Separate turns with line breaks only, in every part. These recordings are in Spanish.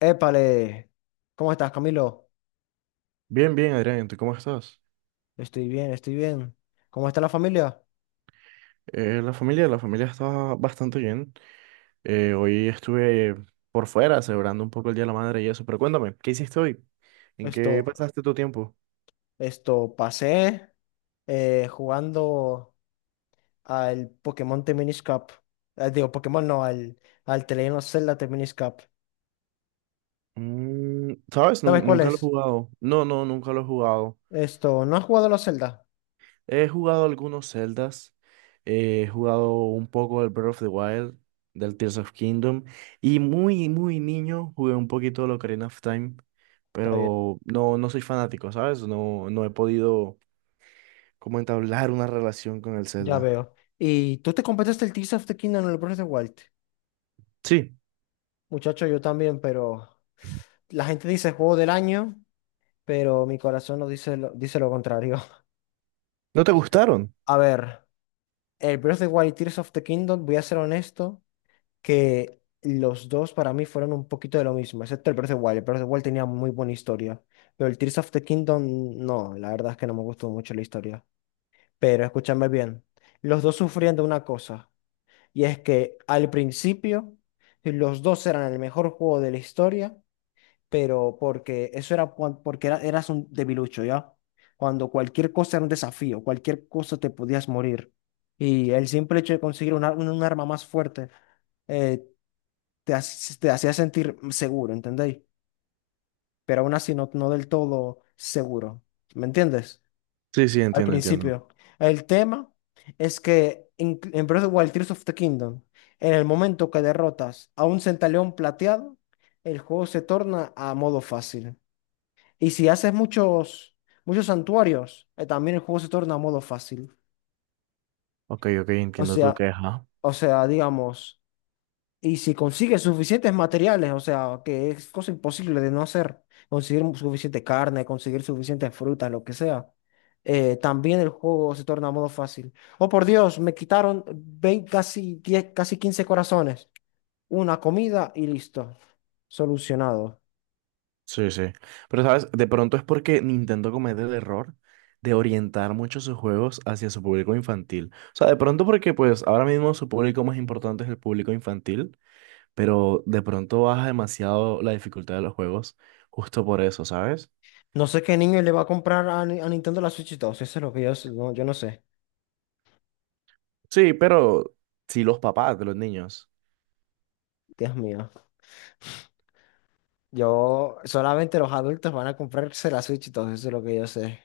Épale, ¿cómo estás, Camilo?
Bien, bien, Adrián, ¿tú cómo estás?
Estoy bien, estoy bien. ¿Cómo está la familia?
La familia, la familia está bastante bien. Hoy estuve por fuera celebrando un poco el Día de la Madre y eso, pero cuéntame, ¿qué hiciste hoy? ¿En
Esto,
qué pasaste tu tiempo?
pasé jugando al Pokémon Teminis Cup. Digo, Pokémon no, al The Legend of Zelda Teminis Cup.
Mm, ¿sabes?
¿Sabes cuál
Nunca lo he
es?
jugado. No, no, nunca lo he jugado.
¿No has jugado a la Zelda?
He jugado algunos Zeldas, he jugado un poco del Breath of the Wild, del Tears of Kingdom, y muy, muy niño jugué un poquito de Ocarina of Time,
Está bien,
pero no, no soy fanático, ¿sabes? No, no he podido cómo entablar una relación con el
ya
Zelda.
veo. ¿Y tú te completaste el Tears of the Kingdom en el Breath of the Wild?
Sí,
Muchacho, yo también, pero la gente dice juego del año, pero mi corazón no dice lo, dice lo contrario.
¿no te
Hostia.
gustaron?
A ver, el Breath of the Wild y Tears of the Kingdom, voy a ser honesto, que los dos para mí fueron un poquito de lo mismo, excepto el Breath of the Wild. El Breath of the Wild tenía muy buena historia, pero el Tears of the Kingdom, no, la verdad es que no me gustó mucho la historia. Pero escúchame bien, los dos sufrían de una cosa, y es que al principio los dos eran el mejor juego de la historia, pero porque eso era eras un debilucho, ¿ya? Cuando cualquier cosa era un desafío, cualquier cosa te podías morir. Y el simple hecho de conseguir un arma más fuerte eh, te hacía sentir seguro, ¿entendéis? Pero aún así no del todo seguro, ¿me entiendes?
Sí, sí,
Al
entiendo, entiendo.
principio. El tema es que en Breath of the Wild, Tears of the Kingdom, en el momento que derrotas a un centaleón plateado, el juego se torna a modo fácil. Y si haces muchos, muchos santuarios, también el juego se torna modo fácil.
Ok, ok,
O
entiendo tu
sea,
queja.
o sea, digamos, y si consigues suficientes materiales, o sea, que es cosa imposible de no hacer, conseguir suficiente carne, conseguir suficientes frutas, lo que sea, también el juego se torna modo fácil. Oh, por Dios, me quitaron casi 10 casi 15 corazones, una comida y listo, solucionado.
Sí, sí. Pero, ¿sabes? De pronto es porque Nintendo comete el error de orientar mucho sus juegos hacia su público infantil. O sea, de pronto porque, pues, ahora mismo su público más importante es el público infantil, pero de pronto baja demasiado la dificultad de los juegos justo por eso, ¿sabes?
No sé qué niño le va a comprar a, Ni- a Nintendo la Switch 2, eso es lo que yo, no, yo no sé.
Sí, pero sí los papás de los niños.
Dios mío. Yo, solamente los adultos van a comprarse la Switch y todo eso es lo que yo sé.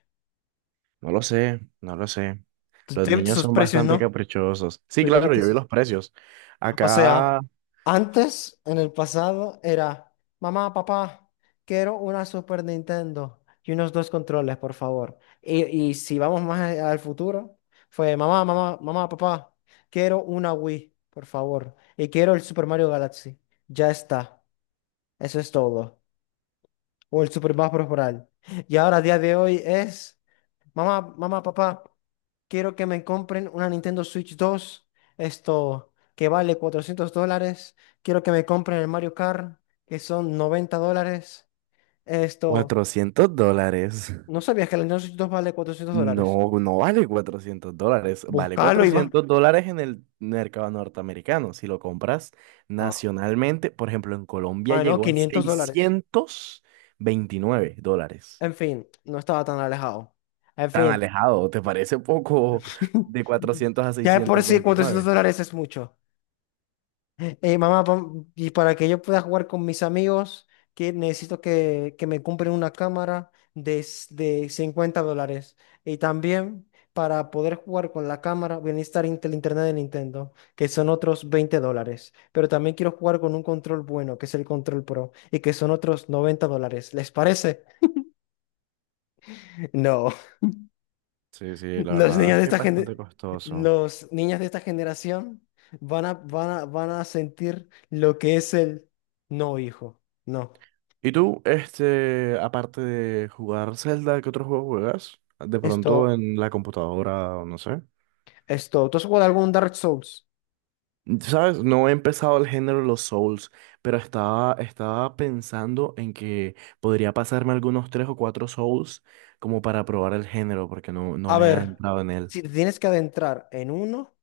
No lo sé, no lo sé.
Tú
Los
ya viste
niños
sus
son
precios,
bastante
¿no?
caprichosos. Sí,
Tú ya
claro,
viste
yo vi
sus.
los precios.
O sea,
Acá,
antes, en el pasado, era, mamá, papá, quiero una Super Nintendo y unos dos controles, por favor. Y si vamos más al futuro, fue, mamá, mamá, mamá, papá, quiero una Wii, por favor. Y quiero el Super Mario Galaxy. Ya está. Eso es todo. O el Super Mario Bros. Y ahora, a día de hoy, es. Mamá, mamá, papá, quiero que me compren una Nintendo Switch 2, esto que vale $400. Quiero que me compren el Mario Kart, que son $90. Esto,
$400.
¿No sabías que la Nintendo Switch 2 vale $400?
No, no vale $400. Vale
Búscalo y va.
400 dólares en el mercado norteamericano. Si lo compras
Ah,
nacionalmente, por ejemplo, en Colombia
ah, no,
llegó a
$500.
$629.
En fin, no estaba tan alejado. En
Tan
fin,
alejado, ¿te parece poco de 400 a
ya de por
seiscientos
sí 400
veintinueve?
dólares es mucho. Mamá, y para que yo pueda jugar con mis amigos, que necesito que me compren una cámara de $50. Y también para poder jugar con la cámara, voy a necesitar el internet de Nintendo, que son otros $20. Pero también quiero jugar con un control bueno, que es el Control Pro, y que son otros $90. ¿Les parece? No.
Sí, sí, la
Los
verdad
niños
es
de
que es
esta
bastante
gente,
costoso.
los niños de esta generación van a sentir lo que es el no, hijo. No.
¿Y tú, este, aparte de jugar Zelda, qué otro juego juegas? De pronto
Esto,
en la computadora, o no sé.
esto. ¿Tú has jugado algún Dark Souls?
¿Sabes? No he empezado el género de los Souls, pero estaba pensando en que podría pasarme algunos tres o cuatro Souls como para probar el género, porque no, no
A
me ha
ver,
entrado en él.
si te tienes que adentrar en uno,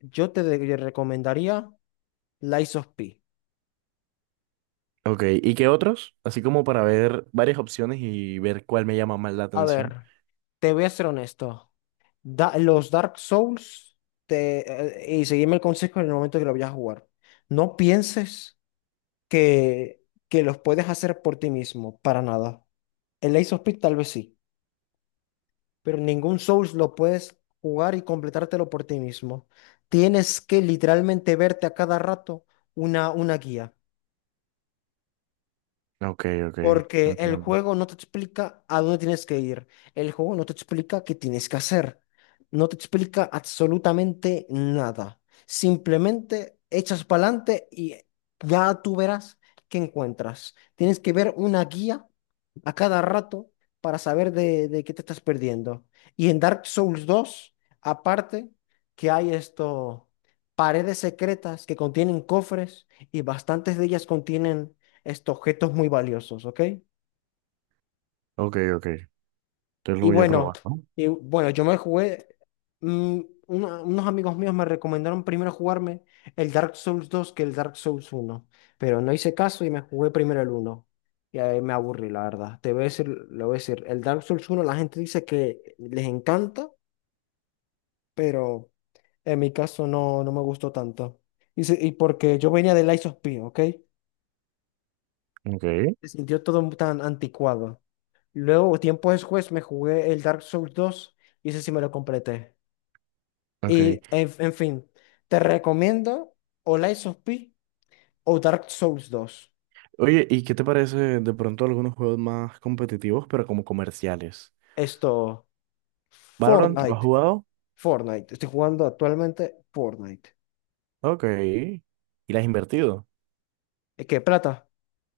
yo te recomendaría Lies of P.
Ok, ¿y qué otros? Así como para ver varias opciones y ver cuál me llama más la
A
atención.
ver, te voy a ser honesto. Los Dark Souls, y seguime el consejo en el momento que lo vayas a jugar. No pienses que, que los puedes hacer por ti mismo, para nada. El Ace of Spades tal vez sí, pero ningún Souls lo puedes jugar y completártelo por ti mismo. Tienes que literalmente verte a cada rato una guía,
Ok, ok,
porque el
entiendo.
juego no te explica a dónde tienes que ir, el juego no te explica qué tienes que hacer, no te explica absolutamente nada. Simplemente echas para adelante y ya tú verás qué encuentras. Tienes que ver una guía a cada rato para saber de qué te estás perdiendo. Y en Dark Souls 2 aparte, que hay paredes secretas que contienen cofres y bastantes de ellas contienen estos objetos muy valiosos, ¿ok?
Ok, ok. Entonces lo
Y
voy a
bueno,
probar, ¿no?
y bueno, yo me jugué, mm, unos amigos míos me recomendaron primero jugarme el Dark Souls 2 que el Dark Souls uno, pero no hice caso y me jugué primero el uno. Y ahí me aburrí, la verdad. Te voy a decir, lo voy a decir, el Dark Souls uno la gente dice que les encanta, pero en mi caso no me gustó tanto. Y porque yo venía de Lies of P, ¿ok?
Ok.
Se sintió todo tan anticuado. Luego, tiempo después, me jugué el Dark Souls 2 y ese sí me lo completé.
Ok.
Y en fin, te recomiendo o Lies of P o Dark Souls dos.
Oye, ¿y qué te parece de pronto algunos juegos más competitivos, pero como comerciales?
Esto,
¿Valorant lo has
Fortnite,
jugado?
Fortnite. Estoy jugando actualmente Fortnite.
Ok. ¿Y le has invertido?
¿Y qué plata?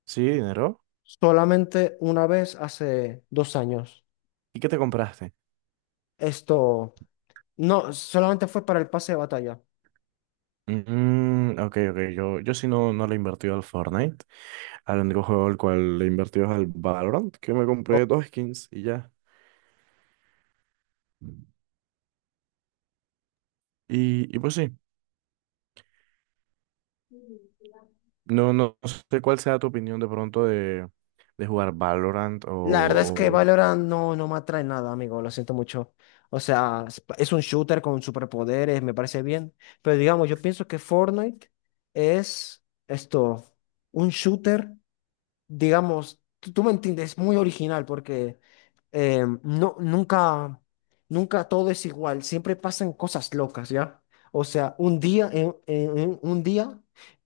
Sí, dinero.
Solamente una vez hace 2 años.
¿Y qué te compraste?
Esto, no, solamente fue para el pase de batalla.
Mm, ok, ok. Yo sí no, no le he invertido al Fortnite. Al único juego al cual le he invertido es al Valorant, que me compré dos skins y ya. Y pues sí, no, no sé cuál sea tu opinión de pronto de jugar Valorant
La verdad es que
o,
Valorant no me atrae nada, amigo, lo siento mucho. O sea, es un shooter con superpoderes, me parece bien. Pero digamos, yo pienso que Fortnite es un shooter, digamos, tú me entiendes, es muy original porque no, nunca todo es igual, siempre pasan cosas locas, ¿ya? O sea, un día, en un día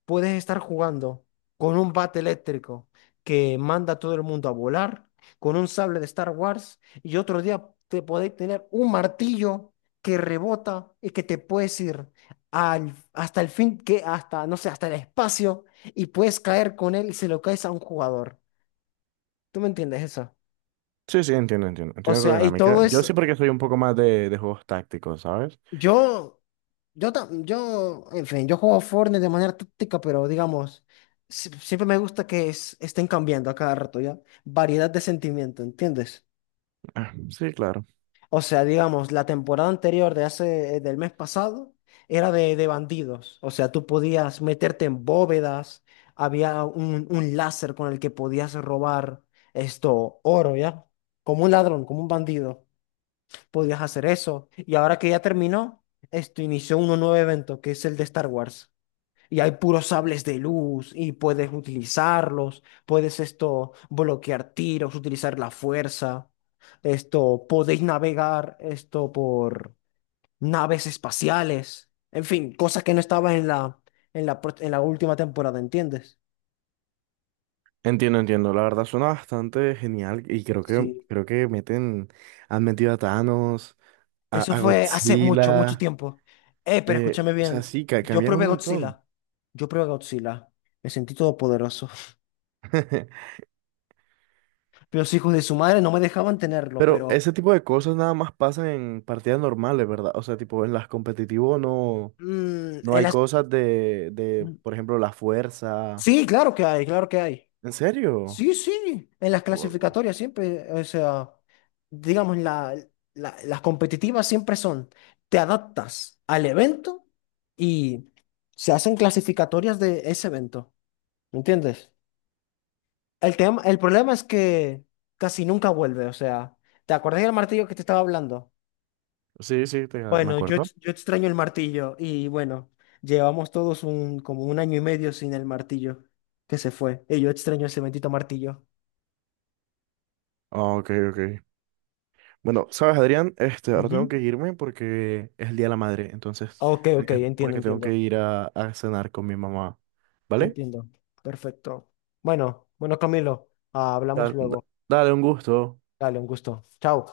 puedes estar jugando con un bate eléctrico que manda a todo el mundo a volar, con un sable de Star Wars, y otro día te podéis tener un martillo que rebota y que te puedes ir al, hasta el fin, que hasta, no sé, hasta el espacio y puedes caer con él y se lo caes a un jugador. ¿Tú me entiendes eso?
Sí, sí, entiendo, entiendo.
O
Entiendo tu
sea, y
dinámica.
todo
Yo
es,
sí porque soy un poco más de juegos tácticos, ¿sabes?
yo, en fin, yo juego Fortnite de manera táctica, pero digamos, siempre me gusta que estén cambiando a cada rato, ¿ya? Variedad de sentimiento, ¿entiendes?
Ah, sí, claro.
O sea, digamos, la temporada anterior de hace, del mes pasado era de bandidos. O sea, tú podías meterte en bóvedas, había un láser con el que podías robar oro, ¿ya? Como un ladrón, como un bandido, podías hacer eso. Y ahora que ya terminó, esto inició un nuevo evento, que es el de Star Wars. Y hay puros sables de luz y puedes utilizarlos, puedes esto bloquear tiros, utilizar la fuerza, esto podéis navegar esto por naves espaciales, en fin, cosas que no estaban en la en la última temporada, ¿entiendes?
Entiendo, entiendo. La verdad suena bastante genial y
Sí,
creo que meten, han metido a Thanos,
eso
a
fue hace mucho, mucho
Godzilla,
tiempo. Pero escúchame
o sea,
bien,
sí,
yo
cambian un
probé
montón.
Godzilla, yo probé Godzilla, me sentí todopoderoso. Los hijos de su madre no me dejaban tenerlo,
Pero
pero
ese tipo de cosas nada más pasan en partidas normales, ¿verdad? O sea, tipo en las competitivos no, no
en
hay
las.
cosas de, por ejemplo, la fuerza.
Sí, claro que hay, claro que hay.
¿En serio?
Sí, sí, en las
Wow.
clasificatorias siempre, o sea, digamos, las competitivas siempre son, te adaptas al evento y se hacen clasificatorias de ese evento, ¿me entiendes? El tema, el problema es que casi nunca vuelve, o sea, ¿te acordás del martillo que te estaba hablando?
Sí, sí, me
Bueno, yo,
acuerdo.
yo extraño el martillo y bueno, llevamos todos como un año y medio sin el martillo que se fue y yo extraño ese bendito martillo.
Ah, ok, ok. Bueno, sabes, Adrián, este, ahora tengo
Ujú.
que irme porque es el Día de la Madre, entonces,
Ok,
te
ok,
dejo
entiendo,
porque tengo que
entiendo,
ir a cenar con mi mamá, ¿vale?
entiendo. Perfecto. Bueno, bueno, Camilo, ah, hablamos
Da- da-
luego.
Dale, un gusto.
Dale, un gusto. Chao.